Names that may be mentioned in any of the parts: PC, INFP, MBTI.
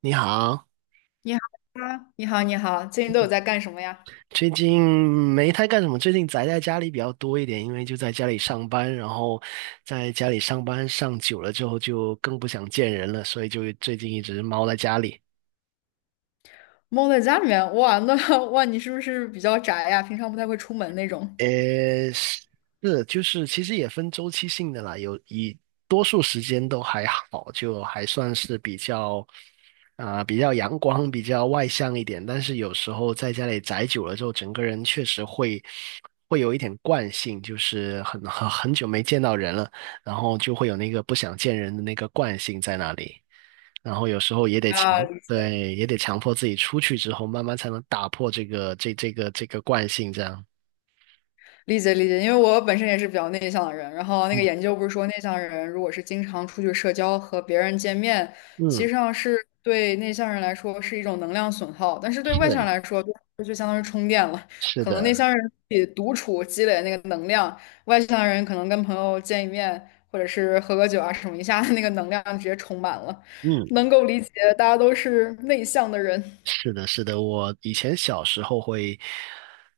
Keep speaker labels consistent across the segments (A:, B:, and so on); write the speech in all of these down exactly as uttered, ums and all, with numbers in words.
A: 你好，
B: 你好啊，你好，你好，最近都有
A: 嗯
B: 在干什么呀？
A: 最近没太干什么，最近宅在家里比较多一点，因为就在家里上班，然后在家里上班上久了之后就更不想见人了，所以就最近一直猫在家里。
B: 猫在家里面，哇，那 哇，你是不是比较宅呀？平常不太会出门那种？
A: 呃，是，就是其实也分周期性的啦，有以多数时间都还好，就还算是比较啊、比较阳光、比较外向一点。但是有时候在家里宅久了之后，整个人确实会会有一点惯性，就是很很很久没见到人了，然后就会有那个不想见人的那个惯性在那里。然后有时候也得强，
B: 啊，
A: 对，也得强迫自己出去之后，慢慢才能打破这个这这个这个惯性，这样。
B: 理解理解，因为我本身也是比较内向的人，然后那个
A: 嗯。
B: 研究不是说内向人如果是经常出去社交和别人见面，其
A: 嗯。
B: 实上是对内向人来说是一种能量损耗，但是对外向人
A: 是。
B: 来说就就相当于充电了。
A: 是
B: 可能内
A: 的。
B: 向人自己独处积累那个能量，外向人可能跟朋友见一面或者是喝个酒啊什么，一下那个能量直接充满了，
A: 嗯，
B: 能够理解大家都是内向的人，
A: 是的，是的。我以前小时候会，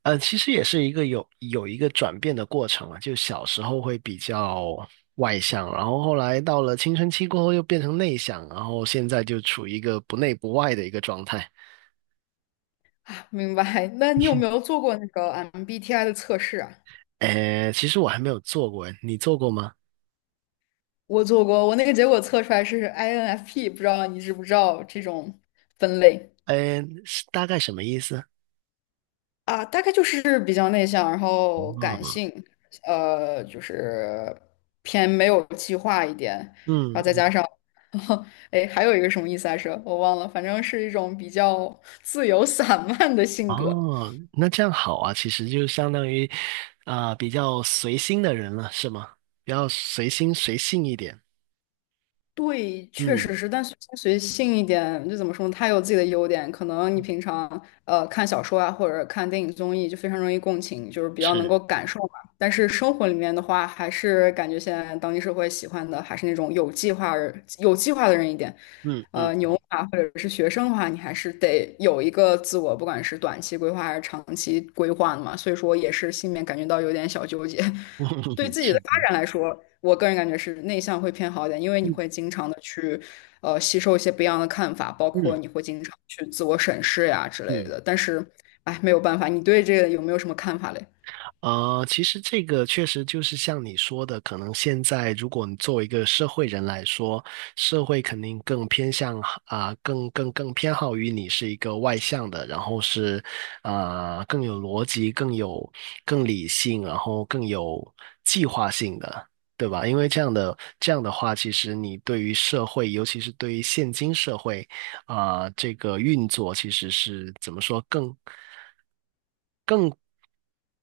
A: 呃，其实也是一个有有一个转变的过程啊。就小时候会比较外向，然后后来到了青春期过后又变成内向，然后现在就处于一个不内不外的一个状态。
B: 明白？那你有没有做过那个 M B T I 的测试啊？
A: 呃，其实我还没有做过，你做过吗？
B: 我做过，我那个结果测出来是 I N F P，不知道你知不知道这种分类
A: 呃，是大概什么意思？
B: 啊？大概就是比较内向，然后感
A: 嗯。
B: 性，呃，就是偏没有计划一点，然后再
A: 嗯。
B: 加上，哎，还有一个什么意思来着？我忘了，反正是一种比较自由散漫的性格。
A: 哦，那这样好啊，其实就相当于啊、比较随心的人了，是吗？比较随心随性一点。
B: 对，确
A: 嗯，
B: 实是，但随心随性一点，就怎么说呢？它有自己的优点，可能你平常呃看小说啊，或者看电影综艺，就非常容易共情，就是比较能够
A: 是，
B: 感受嘛。但是生活里面的话，还是感觉现在当今社会喜欢的还是那种有计划人有计划的人一点。
A: 嗯
B: 呃，
A: 嗯
B: 牛
A: 嗯，
B: 马或者是学生的话，你还是得有一个自我，不管是短期规划还是长期规划的嘛。所以说，也是心里面感觉到有点小纠结。对 自己
A: 是
B: 的
A: 的，
B: 发展来说，我个人感觉是内向会偏好一点，因为你会
A: 嗯
B: 经常的去，呃，吸收一些不一样的看法，包括
A: 嗯
B: 你会经常去自我审视呀之类
A: 嗯。
B: 的。但是，哎，没有办法，你对这个有没有什么看法嘞？
A: 呃，其实这个确实就是像你说的，可能现在如果你作为一个社会人来说，社会肯定更偏向啊、更更更偏好于你是一个外向的，然后是啊、更有逻辑、更有更理性，然后更有计划性的，对吧？因为这样的这样的话，其实你对于社会，尤其是对于现今社会啊、这个运作，其实是怎么说更？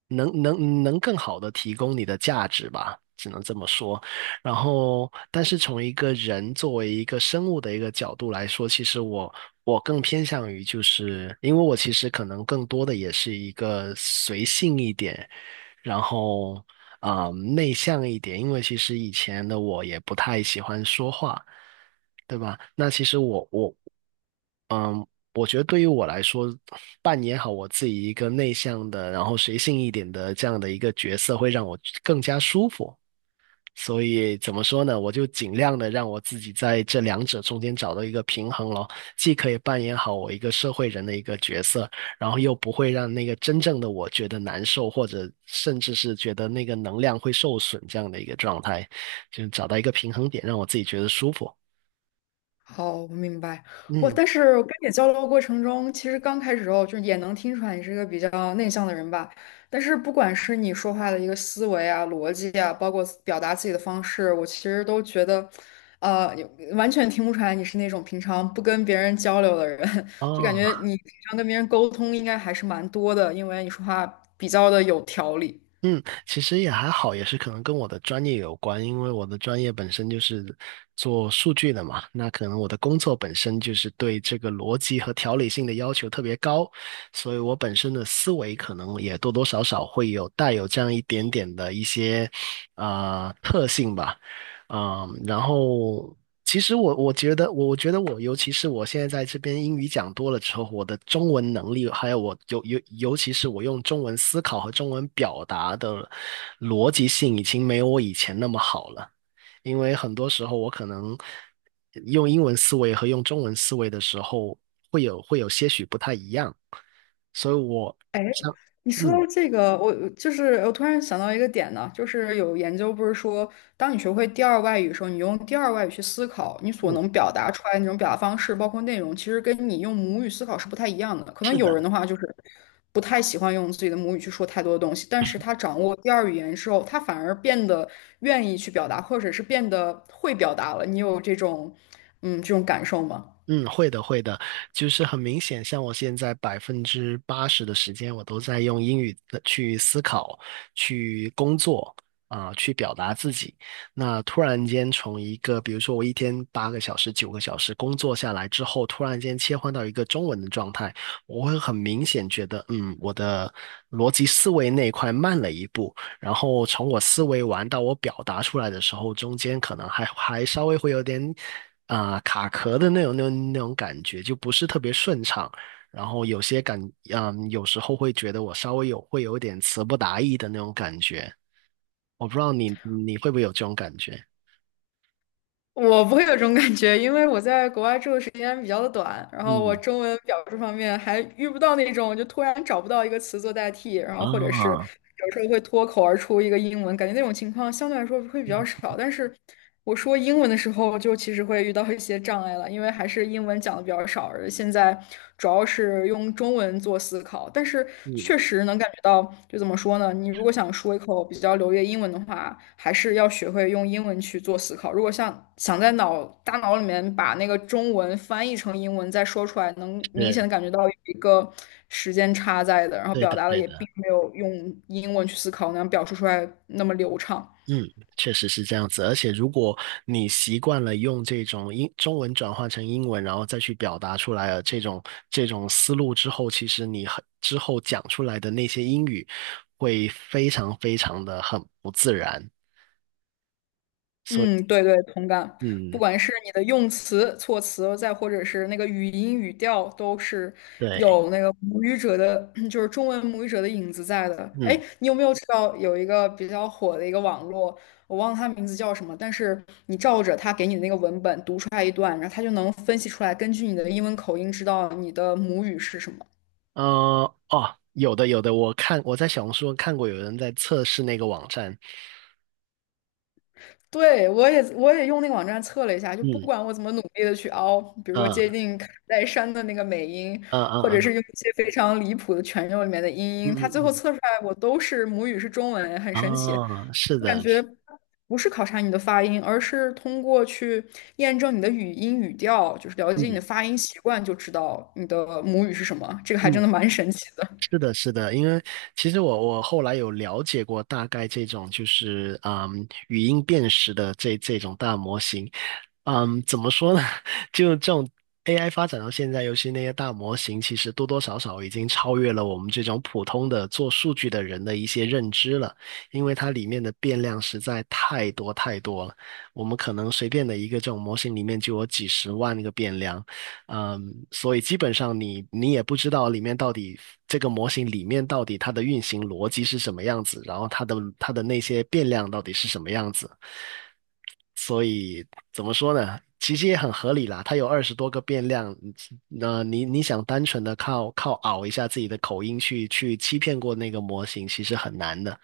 A: 能能能更好的提供你的价值吧，只能这么说。然后，但是从一个人作为一个生物的一个角度来说，其实我我更偏向于就是，因为我其实可能更多的也是一个随性一点，然后啊、呃内向一点，因为其实以前的我也不太喜欢说话，对吧？那其实我我嗯，我觉得对于我来说，扮演好我自己一个内向的，然后随性一点的这样的一个角色，会让我更加舒服。所以怎么说呢？我就尽量的让我自己在这两者中间找到一个平衡咯，既可以扮演好我一个社会人的一个角色，然后又不会让那个真正的我觉得难受，或者甚至是觉得那个能量会受损这样的一个状态，就找到一个平衡点，让我自己觉得舒服。
B: 好，我明白。我
A: 嗯，
B: 但是跟你交流过程中，其实刚开始时候就也能听出来你是一个比较内向的人吧。但是不管是你说话的一个思维啊、逻辑啊，包括表达自己的方式，我其实都觉得，呃，有完全听不出来你是那种平常不跟别人交流的人。就感觉
A: 哦。
B: 你平常跟别人沟通应该还是蛮多的，因为你说话比较的有条理。
A: 嗯，其实也还好，也是可能跟我的专业有关，因为我的专业本身就是做数据的嘛，那可能我的工作本身就是对这个逻辑和条理性的要求特别高，所以我本身的思维可能也多多少少会有带有这样一点点的一些啊、呃特性吧，嗯，然后。其实我我觉得，我我觉得我，尤其是我现在在这边英语讲多了之后，我的中文能力，还有我尤尤尤其是我用中文思考和中文表达的逻辑性，已经没有我以前那么好了。因为很多时候我可能用英文思维和用中文思维的时候，会有会有些许不太一样，所以我
B: 哎，
A: 像
B: 你说
A: 嗯。
B: 到这个，我就是我突然想到一个点呢，就是有研究不是说，当你学会第二外语的时候，你用第二外语去思考，你所
A: 嗯，
B: 能表达出来的那种表达方式，包括内容，其实跟你用母语思考是不太一样的。可能
A: 是
B: 有人
A: 的。
B: 的话就是不太喜欢用自己的母语去说太多的东西，但是他掌握第二语言之后，他反而变得愿意去表达，或者是变得会表达了。你有这种嗯这种感受吗？
A: 嗯，会的，会的，就是很明显，像我现在百分之八十的时间，我都在用英语的去思考、去工作啊、去表达自己。那突然间从一个，比如说我一天八个小时、九个小时工作下来之后，突然间切换到一个中文的状态，我会很明显觉得，嗯，我的逻辑思维那一块慢了一步，然后从我思维完到我表达出来的时候，中间可能还还稍微会有点啊、呃卡壳的那种那种那种感觉，就不是特别顺畅。然后有些感，嗯，有时候会觉得我稍微有会有点词不达意的那种感觉。我不知道你你会不会有这种感觉？
B: 我不会有这种感觉，因为我在国外住的时间比较的短，然后我
A: 嗯。
B: 中文表述方面还遇不到那种就突然找不到一个词做代替，然后或者是
A: 啊。
B: 有时候会脱口而出一个英文，感觉那种情况相对来说会比较少。但是我说英文的时候，就其实会遇到一些障碍了，因为还是英文讲的比较少，而现在主要是用中文。中文做思考，但是
A: 嗯。
B: 确实能感觉到，就怎么说呢？你如果想说一口比较流利的英文的话，还是要学会用英文去做思考。如果像想在脑大脑里面把那个中文翻译成英文再说出来，能明显的
A: 对。
B: 感觉到有一个时间差在的，然后
A: 对
B: 表
A: 的，
B: 达的
A: 对
B: 也并
A: 的。
B: 没有用英文去思考那样表述出来那么流畅。
A: 嗯，确实是这样子。而且，如果你习惯了用这种英中文转换成英文，然后再去表达出来了这种这种思路之后，其实你很之后讲出来的那些英语会非常非常的很不自然。所以，
B: 嗯，对对，同感。不
A: 嗯，
B: 管是你的用词、措辞，再或者是那个语音语调，都是
A: 对，
B: 有那个母语者的，就是中文母语者的影子在的。哎，
A: 嗯，
B: 你有没有知道有一个比较火的一个网络，我忘了它名字叫什么，但是你照着它给你的那个文本读出来一段，然后它就能分析出来，根据你的英文口音知道你的母语是什么。
A: 呃，哦，有的有的，我看我在小红书上看过有人在测试那个网站，
B: 对，我也我也用那个网站测了一下，就不
A: 嗯，
B: 管我怎么努力的去凹，比如说接
A: 嗯
B: 近卡戴珊的那个美音，
A: 嗯
B: 或者是
A: 嗯
B: 用一些非常离谱的全用里面的音音，
A: 嗯
B: 它
A: 嗯
B: 最后
A: 嗯，
B: 测出来我都是母语是中文，很
A: 嗯
B: 神奇。
A: 哦，是
B: 我感
A: 的，
B: 觉不是考察你的发音，而是通过去验证你的语音语调，就是了解你的
A: 嗯
B: 发音习惯，就知道你的母语是什么。这个还
A: 嗯。
B: 真的蛮神奇的。
A: 是的，是的，因为其实我我后来有了解过大概这种就是嗯语音辨识的这这种大模型，嗯，怎么说呢？就这种 A I 发展到现在，尤其那些大模型，其实多多少少已经超越了我们这种普通的做数据的人的一些认知了，因为它里面的变量实在太多太多了，我们可能随便的一个这种模型里面就有几十万个变量。嗯，所以基本上你你也不知道里面到底这个模型里面到底它的运行逻辑是什么样子，然后它的它的那些变量到底是什么样子，所以怎么说呢？其实也很合理啦，它有二十多个变量，那你你想单纯的靠靠熬一下自己的口音去去欺骗过那个模型，其实很难的，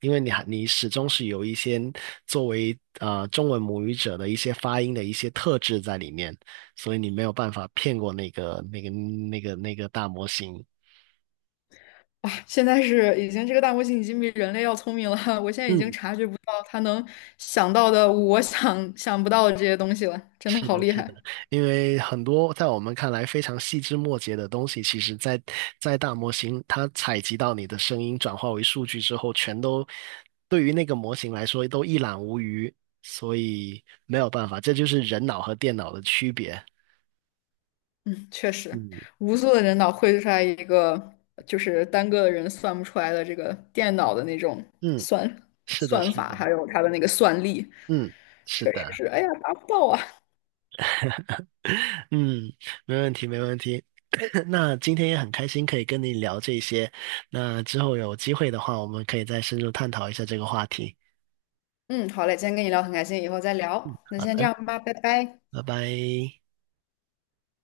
A: 因为你还你始终是有一些作为呃中文母语者的一些发音的一些特质在里面。所以你没有办法骗过那个那个那个那个大模型。
B: 哇，现在是已经这个大模型已经比人类要聪明了，我现在已经
A: 嗯，
B: 察觉不到它能想到的我想想不到的这些东西了，真的
A: 是
B: 好
A: 的，
B: 厉
A: 是的，
B: 害。
A: 因为很多在我们看来非常细枝末节的东西，其实在在大模型它采集到你的声音转化为数据之后，全都对于那个模型来说都一览无余，所以没有办法，这就是人脑和电脑的区别。
B: 嗯，确实，
A: 嗯
B: 无数的人脑绘出来一个，就是单个的人算不出来的这个电脑的那种
A: 嗯，
B: 算
A: 是的，
B: 算
A: 是
B: 法，
A: 的，
B: 还有它的那个算力，
A: 嗯，是
B: 确实
A: 的。
B: 是，哎呀，达不到啊。
A: 嗯，没问题，没问题。那今天也很开心可以跟你聊这些，那之后有机会的话，我们可以再深入探讨一下这个话题。
B: 嗯，好嘞，今天跟你聊很开心，以后再聊。那
A: 好
B: 先这
A: 的，
B: 样吧，拜拜。
A: 拜拜。